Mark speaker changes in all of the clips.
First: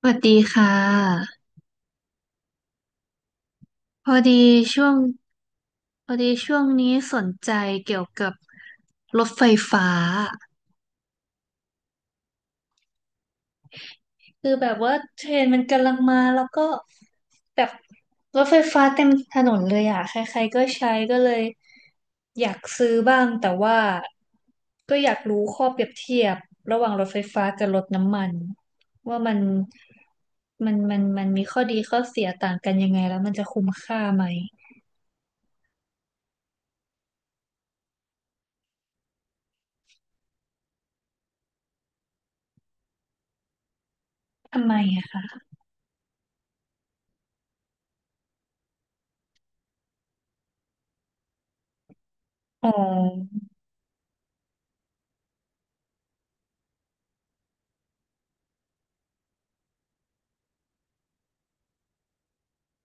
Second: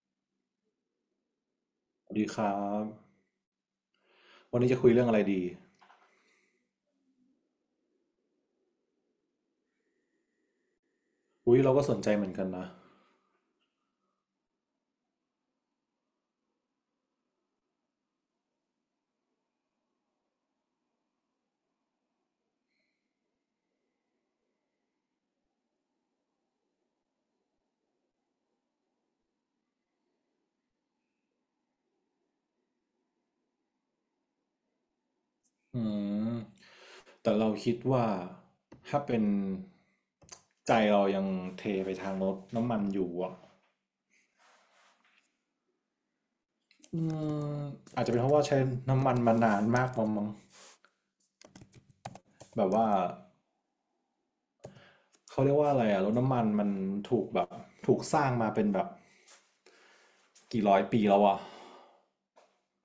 Speaker 1: สวัสดีค่ะ
Speaker 2: สวัสดีครับ
Speaker 1: พอดี
Speaker 2: วันนี้จะ
Speaker 1: ช่
Speaker 2: คุ
Speaker 1: ว
Speaker 2: ย
Speaker 1: ง
Speaker 2: เรื่องอะไรดี
Speaker 1: นี้สนใจเกี่ยวกับรถไฟฟ้า
Speaker 2: อุ้ยเราก็สนใจเหมือนกันนะ
Speaker 1: คือแบบว่าเทรนด์มันกำลังมาแล้วก็แบบรถไฟฟ้าเต็มถนนเลยอ่ะใครๆก็ใช้ก็เลยอยากซื้อบ้างแต่ว่าก็อยากรู้ข้อเปรียบเทียบระหว่างรถไฟฟ้ากับรถน้ำมันว่ามันมันมีข้อดีข้อเสียต่างกันยังไงแล้วมันจะคุ้มค่าไหม
Speaker 2: อืมแต่เราคิดว่าถ้าเป็นใจเรายังเทไปทางรถน้ำมันอยู่อ่ะ
Speaker 1: ทำไมอะคะ
Speaker 2: อืมอาจจะเป็นเพราะว่าใช้น้ำมันมานานมากมั้งแบ
Speaker 1: อ๋
Speaker 2: บว่า
Speaker 1: อ
Speaker 2: เขาเรียกว่าอะไรอ่ะรถน้ำมันมันถูกแบบถูกสร้างมาเป็นแบบ กี่ร้อยปีแล้ววะ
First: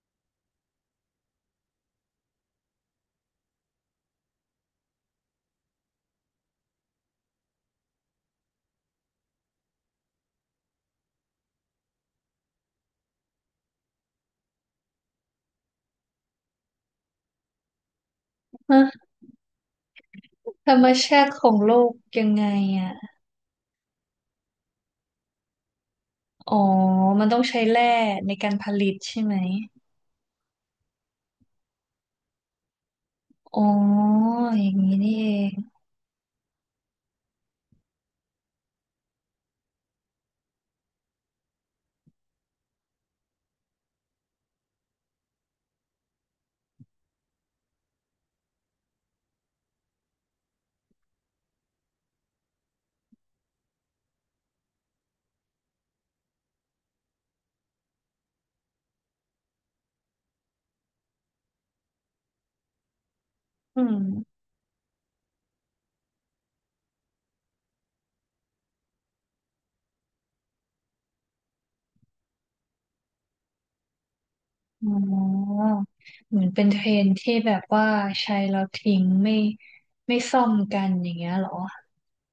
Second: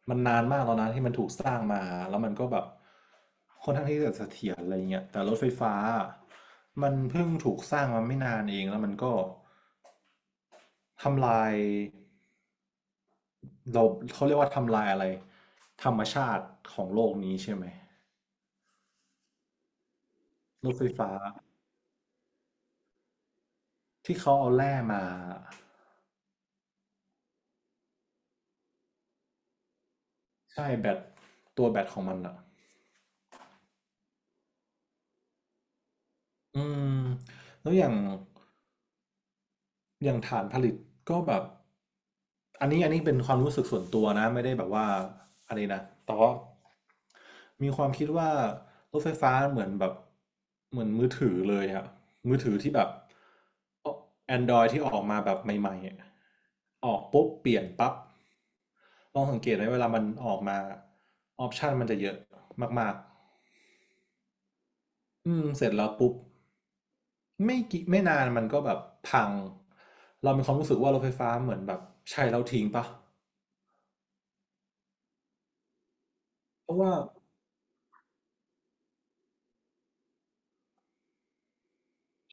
Speaker 2: มันนานมากแล้วนะที่มันถูกสร้างมาแล้วมันก็แบบค่อนข้างที่จะเสถียรอะไรเงี้ยแต่รถไฟฟ้ามันเพิ่งถูกสร้างมาไม่นานเองแล้วมันก็ทำลายเราเขาเรียกว่าทำลายอะไรธรรมชาติของโลกนี้ใช่ไหมร
Speaker 1: ธร
Speaker 2: ถ
Speaker 1: ร
Speaker 2: ไฟ
Speaker 1: ม
Speaker 2: ฟ้า
Speaker 1: ชาติของโลกยังไงอ่ะ
Speaker 2: ที่เขาเอาแร่มา
Speaker 1: อ๋อ มันต้องใช้แร่ในการผลิตใช่ไหม
Speaker 2: ใช่แบตตัวแบตของมันอ่ะ
Speaker 1: อ๋อ อย่างนี้นี่เอง
Speaker 2: อืมแล้วอย่างฐานผลิตก็แบบอันนี้เป็นความรู้สึกส่วนตัวนะไม่ได้แบบว่าอันนี้นะแต่ว่ามีความคิดว่ารถไฟฟ้าเหมือนมือถือเลยอะมือถือที่แบบ Android ที่ออกมาแบบใหม่ๆอะออกปุ๊บเปลี่ยนปั๊บลองสังเกตไหมเวลามันออกมาออปชันมันจะเยอะมาก
Speaker 1: อืม
Speaker 2: ๆเสร็จแล้วปุ๊บ ไม่นานมันก็แบบพังเรามีความรู้สึกว่ารถไฟฟ้าเหมือนแบบใช้แล้วทิ้งปะ
Speaker 1: อ๋อ เหมือนเป็น
Speaker 2: เพ
Speaker 1: เท
Speaker 2: ราะ
Speaker 1: ร
Speaker 2: ว่า
Speaker 1: นที่แบบว่าใช้แล้วทิ้งไม่ซ่อมกันอย่างเงี้ยเหรอ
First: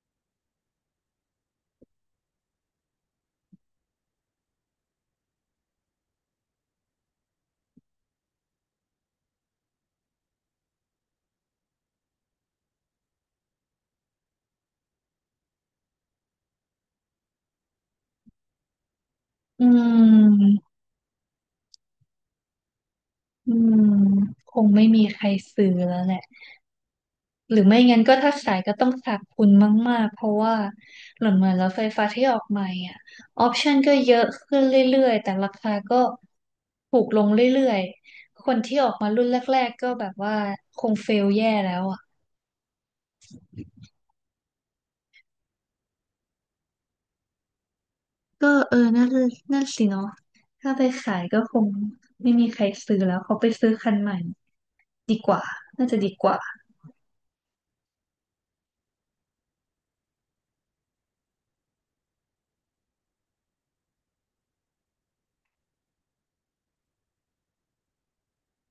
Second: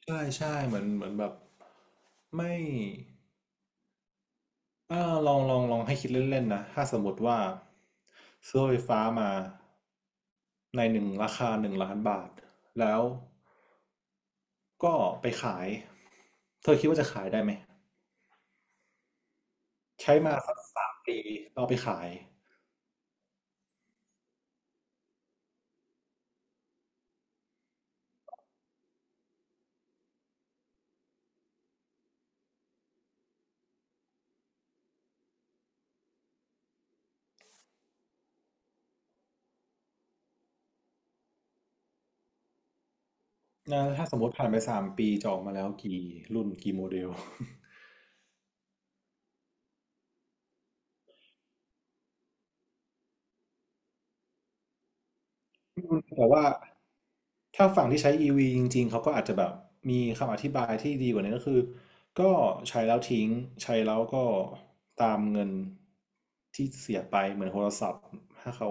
Speaker 2: ใช่ใช่เหมือนแบบไม่อ่าลองให้คิดเล่นๆนะถ้าสมมติว่าซื้อรถไฟฟ้ามาในหนึ่งราคา1,000,000 บาทแล้วก็ไปขายเธอคิดว่าจะขายได้ไหม
Speaker 1: อื
Speaker 2: ใช้มาสัก
Speaker 1: ม
Speaker 2: สามปีเราไปขาย
Speaker 1: อืมคงไม่มีใครซื้อแล้วแหละ หรือไม่งั้นก็ถ้าขายก็ต้องขาดทุนมากๆ เพราะว่าเหลอนเหมือนรถไฟฟ้าที่ออกใหม่อ่ะออปชันก็เยอะขึ้นเรื่อยๆแต่ราคาก็ถูกลงเรื่อยๆคนที่ออกมารุ่นแรกๆก็แบบว่าคงเฟลแย่แล้วอ่ะ
Speaker 2: นะถ้าสมมติผ่านไปสามปีจะออกมาแล้วกี่รุ่นกี่โมเดล
Speaker 1: ก็เออนั่นสิเนาะถ้าไปขายก็คงไม่มีใครซื้อแล้วเขาไปซื้อคันใหม่น่าจะดีก
Speaker 2: แต่
Speaker 1: ว่า
Speaker 2: ว่าถ้าฝั่งที่ใช้ EV จริงๆเขาก็อาจจะแบบมีคำอธิบายที่ดีกว่านี้ก็คือก็ใช้แล้วทิ้งใช้แล้วก็ตามเงินที่เสียไปเหมือนโทรศัพท์ถ้าเขา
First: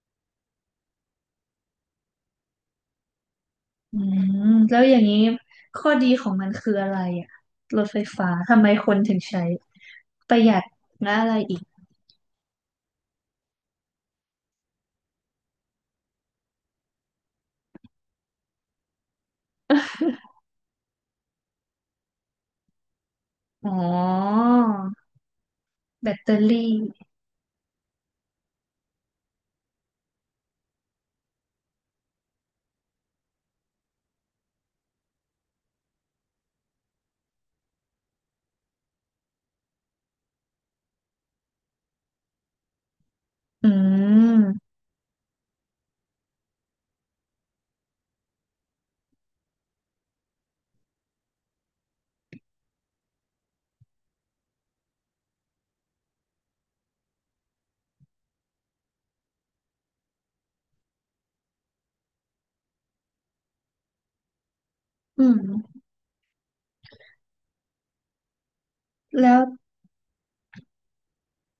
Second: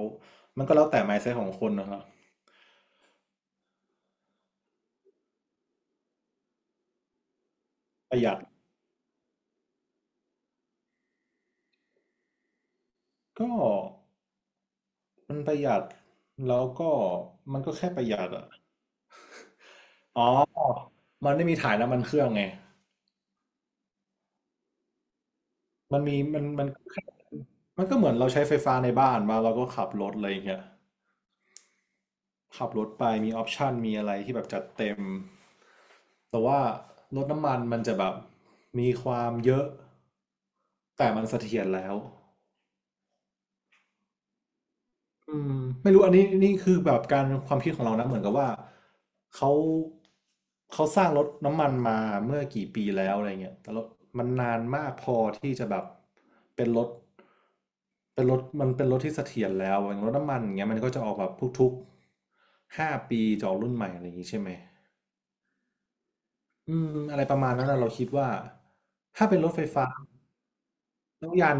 Speaker 2: มันก็แล้วแต่ mindset ของคนนะครับ
Speaker 1: อืมแล้วอย่างนี้ข้อดีของมันคืออะไรอ่ะรถไฟ
Speaker 2: ประห
Speaker 1: ฟ้า
Speaker 2: ยัด
Speaker 1: ทำไมคนถึงใช้ประหยัดและอะไรอีก
Speaker 2: ก็มันประหยัดแล้วก็มันก็แค่ประหยัดอะอ๋อมันไม่มีถ่ายน้ำมันเครื่องไง
Speaker 1: อ๋อ
Speaker 2: มัน
Speaker 1: แบ
Speaker 2: มี
Speaker 1: ตเตอ
Speaker 2: มันมัน
Speaker 1: รี่
Speaker 2: มันก็เหมือนเราใช้ไฟฟ้าในบ้านมาเราก็ขับรถอะไรอย่างเงี้ย ขับรถไปมีออปชันมีอะไรที่แบบจัดเต็มแต่ว่ารถน้ำมันมันจะแบบมีความเยอะแต่มันเสถียรแล้ว
Speaker 1: อืม
Speaker 2: อืมไม่รู้อันนี้นี่คือแบบการความคิดของเรานะเหมือนกับว่าเขาเขาสร้างรถน้ำมันมาเมื่อกี่ปีแล้วอะไรเงี้ยแต่รถมันนานมากพอที่จะแบบเป็นรถเป็นรถที่เสถียรแล้วอย่างรถน้ำมันอย่างเงี้ยมันก็จะออกแบบทุกๆ5 ปีจะออกรุ่นใหม่อะไรอย่างงี้ใช่ไหม
Speaker 1: อืม
Speaker 2: อืมอะไรประมาณนั้นน่ะเราคิดว่าถ้า
Speaker 1: แล้
Speaker 2: เป็น
Speaker 1: ว
Speaker 2: รถไฟฟ้าแล้ว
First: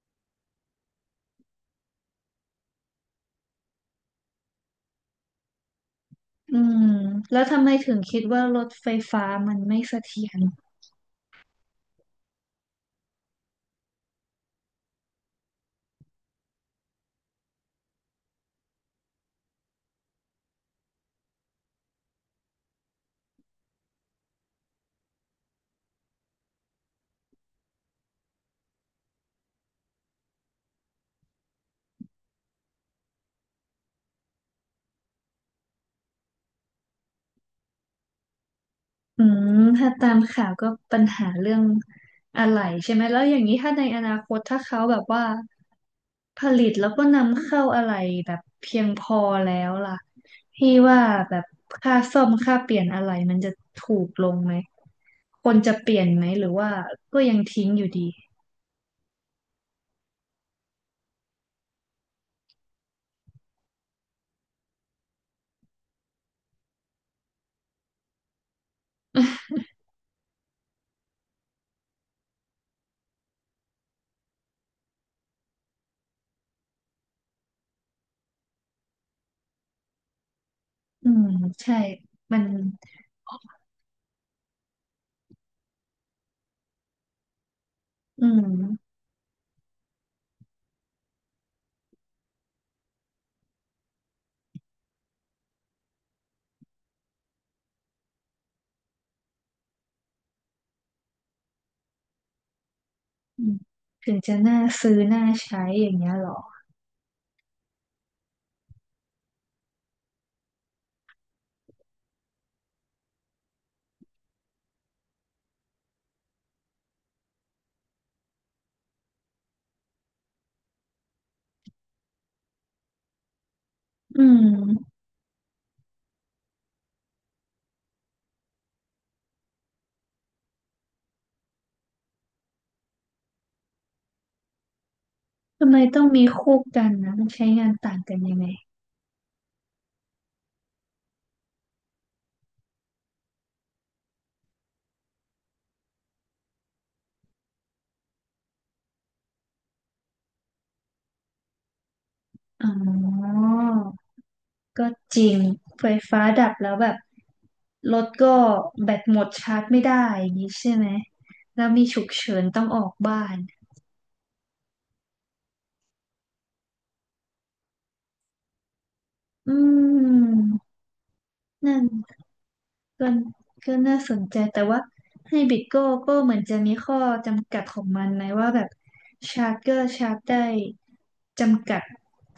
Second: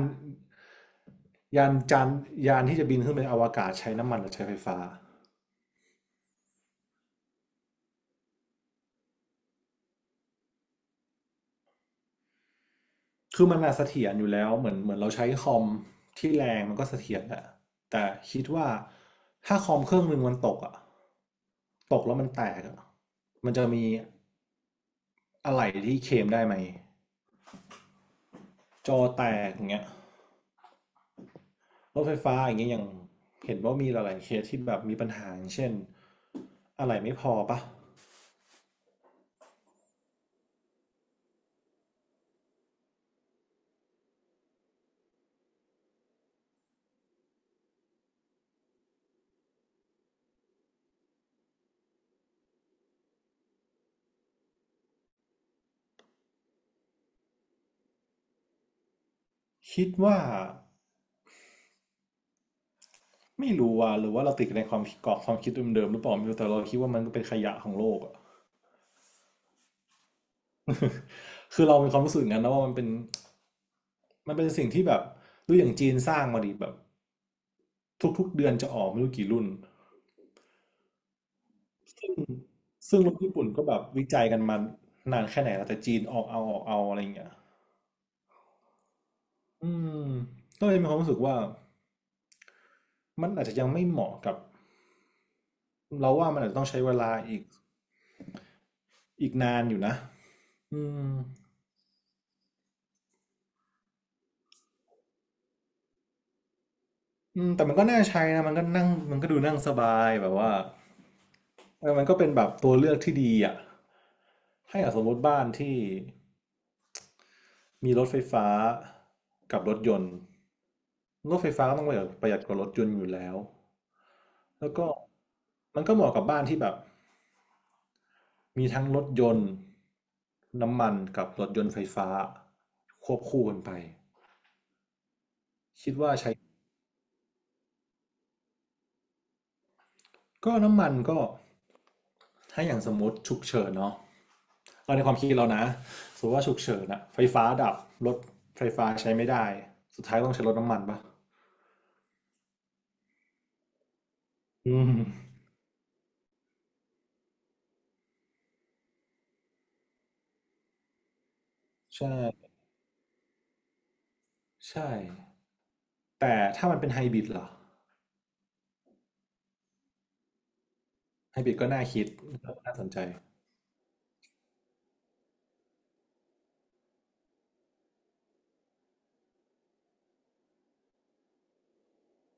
Speaker 2: ยานจานยานที่จะบินขึ้นไปอวกาศใช้น้ำมันหรือใช้ไฟฟ้า
Speaker 1: อืมแล้วทำไมถึงคิดว่ารถไฟฟ้ามันไม่เสถียร
Speaker 2: คือมันน่ะเสถียรอยู่แล้วเหมือนเราใช้คอมที่แรงมันก็เสถียรแหละแต่คิดว่าถ้าคอมเครื่องหนึ่งมันตกอ่ะตกแล้วมันแตกอ่ะมันจะมีอะไรที่เคลมได้ไหมจอแตกอย่างเงี้ยรถไฟฟ้าอย่างเงี้ยยังเห็นว่ามีหลายๆเคสที่แบบมีปัญหาอย่างเช่นอะไรไม่พอปะ
Speaker 1: อืมถ้าตามข่าวก็ปัญหาเรื่องอะไหล่ใช่ไหมแล้วอย่างนี้ถ้าในอนาคตถ้าเขาแบบว่าผลิตแล้วก็นำเข้าอะไหล่แบบเพียงพอแล้วล่ะพี่ว่าแบบค่าซ่อมค่าเปลี่ยนอะไหล่มันจะถูกลงไหมคนจะเปลี่ยนไหมหรือว่าก็ยังทิ้งอยู่ดี
Speaker 2: คิดว่าไม่รู้ว่าหรือว่าเราติดในความคิดกรอบความคิดเดิมๆหรือเปล่าไม่รู้แต่เราคิดว่ามันก็เป็นขยะของโลกอะ คือเรามีความรู้สึกองั้นนะว่ามันเป็นมันเป็นสิ่งที่แบบดูอย่างจีนสร้างมาดิแบบทุกๆเดือนจะออกไม่รู้กี่รุ่น
Speaker 1: อืมใช่มัน
Speaker 2: ซึ่งรุ่นญี่ปุ่นก็แบบวิจัยกันมานานแค่ไหนแล้วแต่จีนออกเอาออกเอาอะไรอย่างเงี้ย
Speaker 1: อืม
Speaker 2: อืมก็เลยมีความรู้สึกว่ามันอาจจะยังไม่เหมาะกับเราว่ามันอาจจะต้องใช้เวลาอีกนานอยู่นะอืม
Speaker 1: อืมถึงจะน่าซื้อน่าใช้อย่างเงี้ยเหรอ
Speaker 2: อืมแต่มันก็น่าใช้นะมันก็นั่งมันก็ดูนั่งสบายแบบว่าเออมันก็เป็นแบบตัวเลือกที่ดีอ่ะให้อ่ะสมมติบ้านที่มีรถไฟฟ้ากับรถยนต์รถไฟฟ้าก็ต้องประหยัดกว่ารถยนต์อยู่แล้ว
Speaker 1: อื
Speaker 2: แล้วก็
Speaker 1: ม
Speaker 2: มันก็เหมาะกับบ้านที่แบบมีทั้งรถยนต์น้ำมันกับรถยนต์ไฟฟ้าควบคู่กันไป
Speaker 1: ทำไม
Speaker 2: คิด
Speaker 1: ต้อง
Speaker 2: ว่า
Speaker 1: มี
Speaker 2: ใช้
Speaker 1: คู่กันนะมันใช้งานต่างกันยังไง
Speaker 2: ก็น้ำมันก็ถ้าอย่างสมมติฉุกเฉินเนาะ เราในความคิดเรานะสมมติว่าฉุกเฉินอะไฟฟ้าดับ รถไฟฟ้าใช้ไม่ได้ สุดท้ายต้องใช้รถน้ำมันปะ
Speaker 1: อ๋อ
Speaker 2: อื
Speaker 1: ก็จริ
Speaker 2: ม
Speaker 1: งไฟฟ้าดับแล้วแบบรถก็แบตหมดชาร์จไม่ได้อย่างนี้ใช่ไหมแล้วมีฉุ
Speaker 2: ใช่
Speaker 1: กเฉินต้องออกบ้าน
Speaker 2: ใช่ แต่ถ้ามันเป็นไฮบริดเหรอ
Speaker 1: อืม
Speaker 2: ไฮบริดก็
Speaker 1: นั่
Speaker 2: น่า
Speaker 1: น
Speaker 2: คิด น่าสนใจ
Speaker 1: ก็ก็น่าสนใจแต่ว่าให้บริดโก้ก็เหมือนจะมีข้อจำกัดของมันนะว่าแบบชาร์จก็ชาร์จได้จำกัด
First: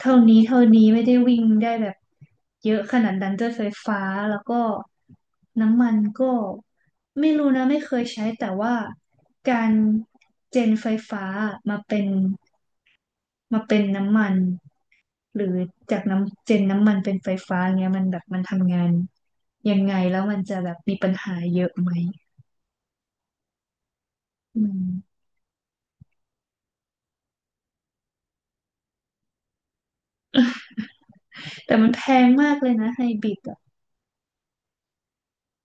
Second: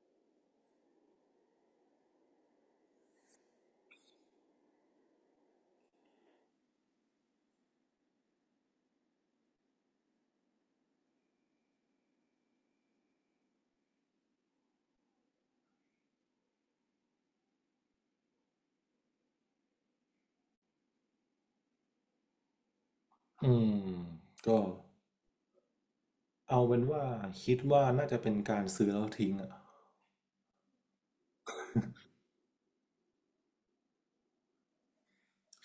Speaker 1: เท่านี้เท่านี้ไม่ได้วิ่งได้แบบเยอะขนาดนั้นด้วยไฟฟ้าแล้วก็น้ำมันก็ไม่รู้นะไม่เคยใช้แต่ว่าการเจนไฟฟ้ามาเป็นมาเป็นน้ำมัน หรือจากน้ำเจนน้ำมันเป็นไฟฟ้าเงี้ยมันแบบมันทำงานยังไงแล้วมันจะแบบมีปัญหาเยอะไหม
Speaker 2: อืมก็
Speaker 1: อืม
Speaker 2: เอาเป็นว่าคิดว่าน่าจะเป็นการซื้อแล้วทิ้งอะ
Speaker 1: แต่มันแพงมากเลยนะไฮบริดอ่ะ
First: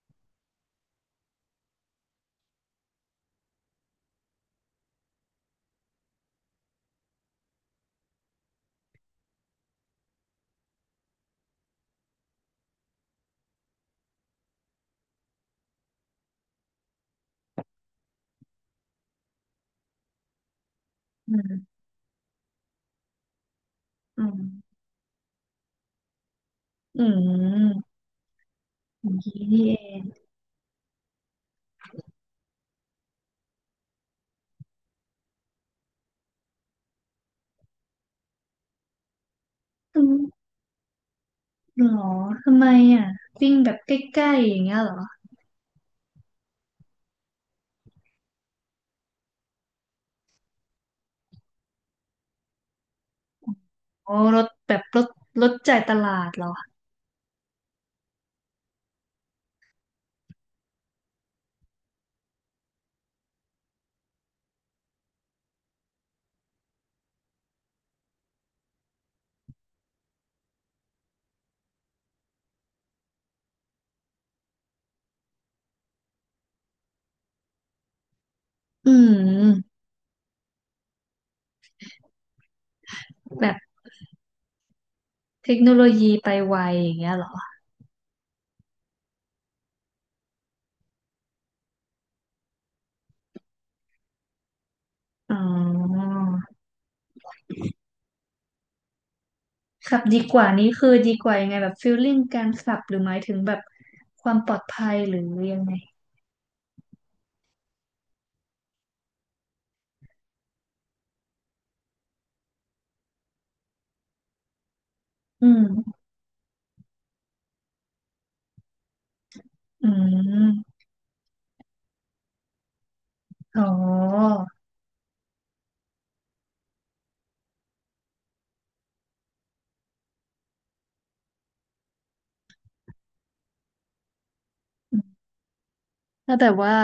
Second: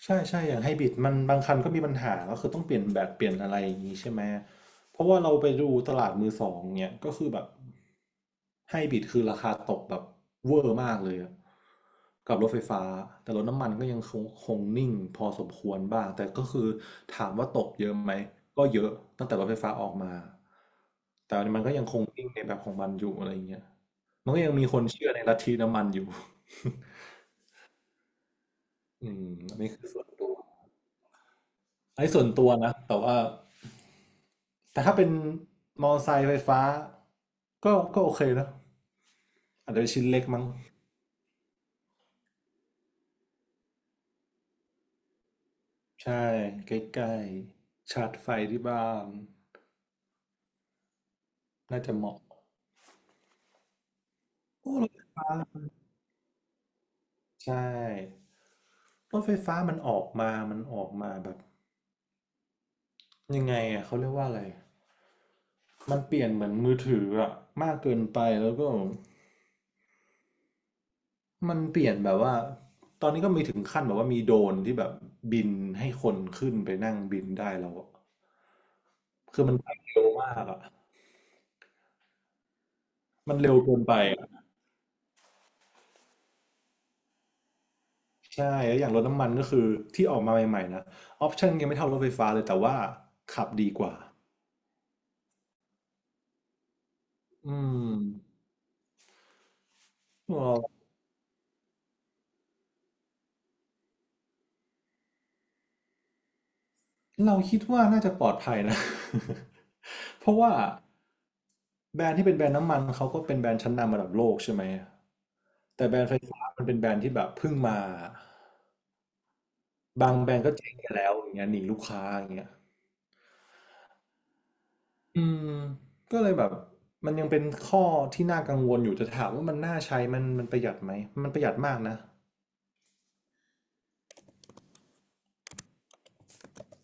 Speaker 2: ใช่ใช่อย่างไฮบริดมันบางคันก็มีปัญหาก็คือต้องเปลี่ยนแบตเปลี่ยนอะไรอย่างนี้ใช่ไหมเพราะว่าเราไปดูตลาดมือสองเนี่ยก็คือแบบไฮบริดคือราคาตกแบบเวอร์มากเลยอะกับรถไฟฟ้าแต่รถน้ำมันก็ยังคงนิ่งพอสมควรบ้างแต่ก็คือถามว่าตกเยอะไหมก็เยอะตั้งแต่รถไฟฟ้าออกมา
Speaker 1: อื
Speaker 2: แต่มันก็
Speaker 1: ม
Speaker 2: ยังคงนิ่งในแบบของมันอยู่อะไรเงี้ย
Speaker 1: อื
Speaker 2: มัน
Speaker 1: ม
Speaker 2: ก็ยังมีคนเชื่อในลัทธิน้ำมันอยู่
Speaker 1: อืม อ
Speaker 2: อื
Speaker 1: ย่าง
Speaker 2: ม
Speaker 1: นี้
Speaker 2: อัน
Speaker 1: นี่
Speaker 2: นี้
Speaker 1: เอ
Speaker 2: คือส่
Speaker 1: ง
Speaker 2: วนตัว อันนี้ส่วนตัวนะแต่ว่าแต่ถ้าเป็นมอเตอร์ไซค์ไฟฟ้าก็โอเคนะอาจจะเป็น
Speaker 1: อื
Speaker 2: ชิ้น
Speaker 1: ม
Speaker 2: เล็กมั้ง
Speaker 1: หรอทำไมอ่ะวิ่งแบบใกล้ๆอย่างเงี้ยเหรอ
Speaker 2: ใช่ใกล้ๆชาร์จไฟที่บ้านน่าจะเหมาะ
Speaker 1: อ๋อรถแบ
Speaker 2: โอ้
Speaker 1: บ
Speaker 2: รถ
Speaker 1: ร
Speaker 2: ไฟ
Speaker 1: ถ
Speaker 2: ฟ้า
Speaker 1: รถจ่ายตลาดเหรอ
Speaker 2: ใช่รถไฟฟ้ามันออกมาแบบยังไงอ่ะเขาเรียกว่าอะไรมันเปลี่ยนเหมือนมือถืออะมากเกินไปแล้วก็มันเปลี่ยนแบบว่าตอนนี้ก็มีถึงขั้นแบบว่ามีโดรนที่แบบบินให้คนขึ้นไปนั่งบินได้แล้วอะ
Speaker 1: อื
Speaker 2: คือมันไป
Speaker 1: ม
Speaker 2: เร็วมากอ่ะมันเร็
Speaker 1: แบบ
Speaker 2: วเกินไปอะ
Speaker 1: เทคโนโลยีไปไวอย่างเงี้ยเหรอ
Speaker 2: ใช่แล้วอย่างรถน้ำมันก็คือที่ออกมาใหม่ๆนะออปชั่นยังไม่เท่ารถไฟฟ้าเลยแต่ว่าขับดีกว่า
Speaker 1: อ๋อ
Speaker 2: อืม
Speaker 1: ขับดีก
Speaker 2: เอ่
Speaker 1: ว่านี้
Speaker 2: อ
Speaker 1: คือดีกว่ายังไงแบบฟีลลิ่งการขับหรือหมายถึงแบบความปลอดภัยหรือยังไง
Speaker 2: เราคิดว่าน่าจะปลอดภัยนะ เพราะว่าแบรนด์ที่เป็นแบรนด์น้ำมันเขาก็เป็นแบรนด์ชั้นนำระดับโลกใช่ไหม
Speaker 1: อื
Speaker 2: แต่แบ
Speaker 1: ม
Speaker 2: รนด์ไฟฟ้ามันเป็นแบรนด์ที่แบบเพิ่งมา
Speaker 1: อื
Speaker 2: บางแบรนด์ก็เจ๊ง
Speaker 1: ม
Speaker 2: ไปแล้วอย่างเงี้ยหนีลูกค้าอย่างเงี้ย
Speaker 1: อ๋อ
Speaker 2: อืมก็เลยแบบมันยังเป็นข้อที่น่ากังวลอยู่แต่ถามว่ามันน่าใช้มันประหยัดไหมมันประหยัดมากนะ
Speaker 1: อืมถ้าแบบว่า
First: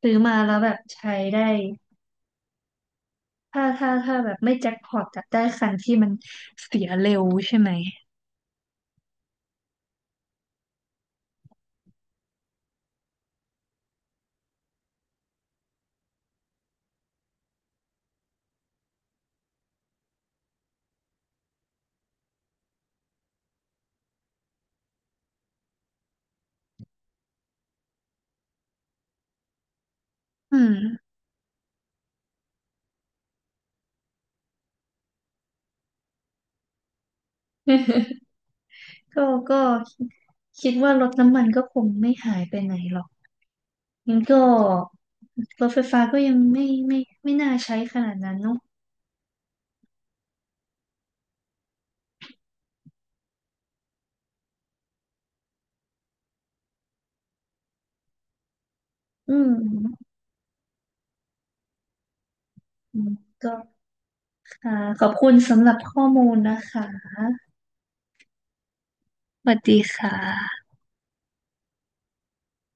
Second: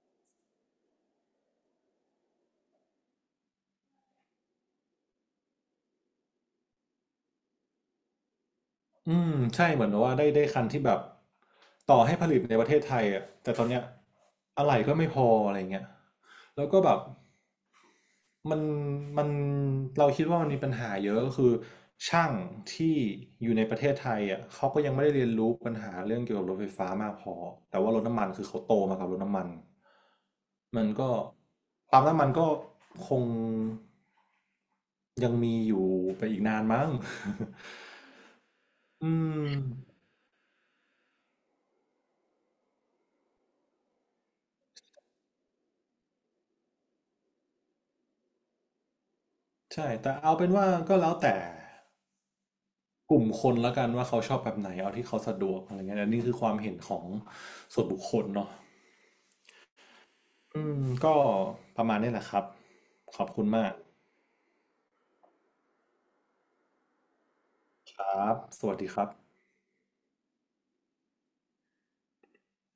Speaker 1: ซื้อมาแล้วแบบใช้ได้ ถ้าแบบไม่แจ็คพอตจะได้คันที่มันเสียเร็วใช่ไหม
Speaker 2: อืมใช่เหมือนแบบว่าได้คันที่แบบต่อให้ผลิตในประเทศไทยอ่ะแต่ตอนเนี้ยอะไหล่ก็ไม่พออะไรเงี้ยแล้วก็แบบ มันมันเราคิดว่ามันมีปัญหาเยอะก็คือช่างที่อยู่ในประเทศไทยอ่ะเขาก็ยังไม่ได้เรียนรู้ปัญหาเรื่องเกี่ยวกับรถไฟฟ้ามากพอแต่ว่ารถน้ำมันคือเขาโตมากับรถน้ำมัน
Speaker 1: อืม
Speaker 2: มันก็ปั๊มน้ำมันก็คงยังมีอยู่ไปอีกนานมั้ง อื
Speaker 1: ก็
Speaker 2: ม
Speaker 1: ก็คิดว่ารถน้ำมันก็คงไม่หายไปไหนหรอกงั้นก็รถไฟฟ้าก็ยังไม่น่าใช้ขนาดนั้นเนอะ
Speaker 2: ใช่แต่เอาเป็นว่าก็แล้วแต่กลุ่มคนละกันว่าเขาชอบแบบไหนเอาที่เขาสะดวกอะไรเงี้ยอันนี้คือความเห็นของส่วนบุคคลเนาะ
Speaker 1: อืม
Speaker 2: อืมก็ประมาณนี้แหละครับ
Speaker 1: อืม
Speaker 2: ขอบคุณ
Speaker 1: ก็
Speaker 2: มาก
Speaker 1: ค่ะขอบคุณสำหรับข้อมูลนะคะ
Speaker 2: ครับสวัสดีครับ
Speaker 1: สวัสดีค่ะ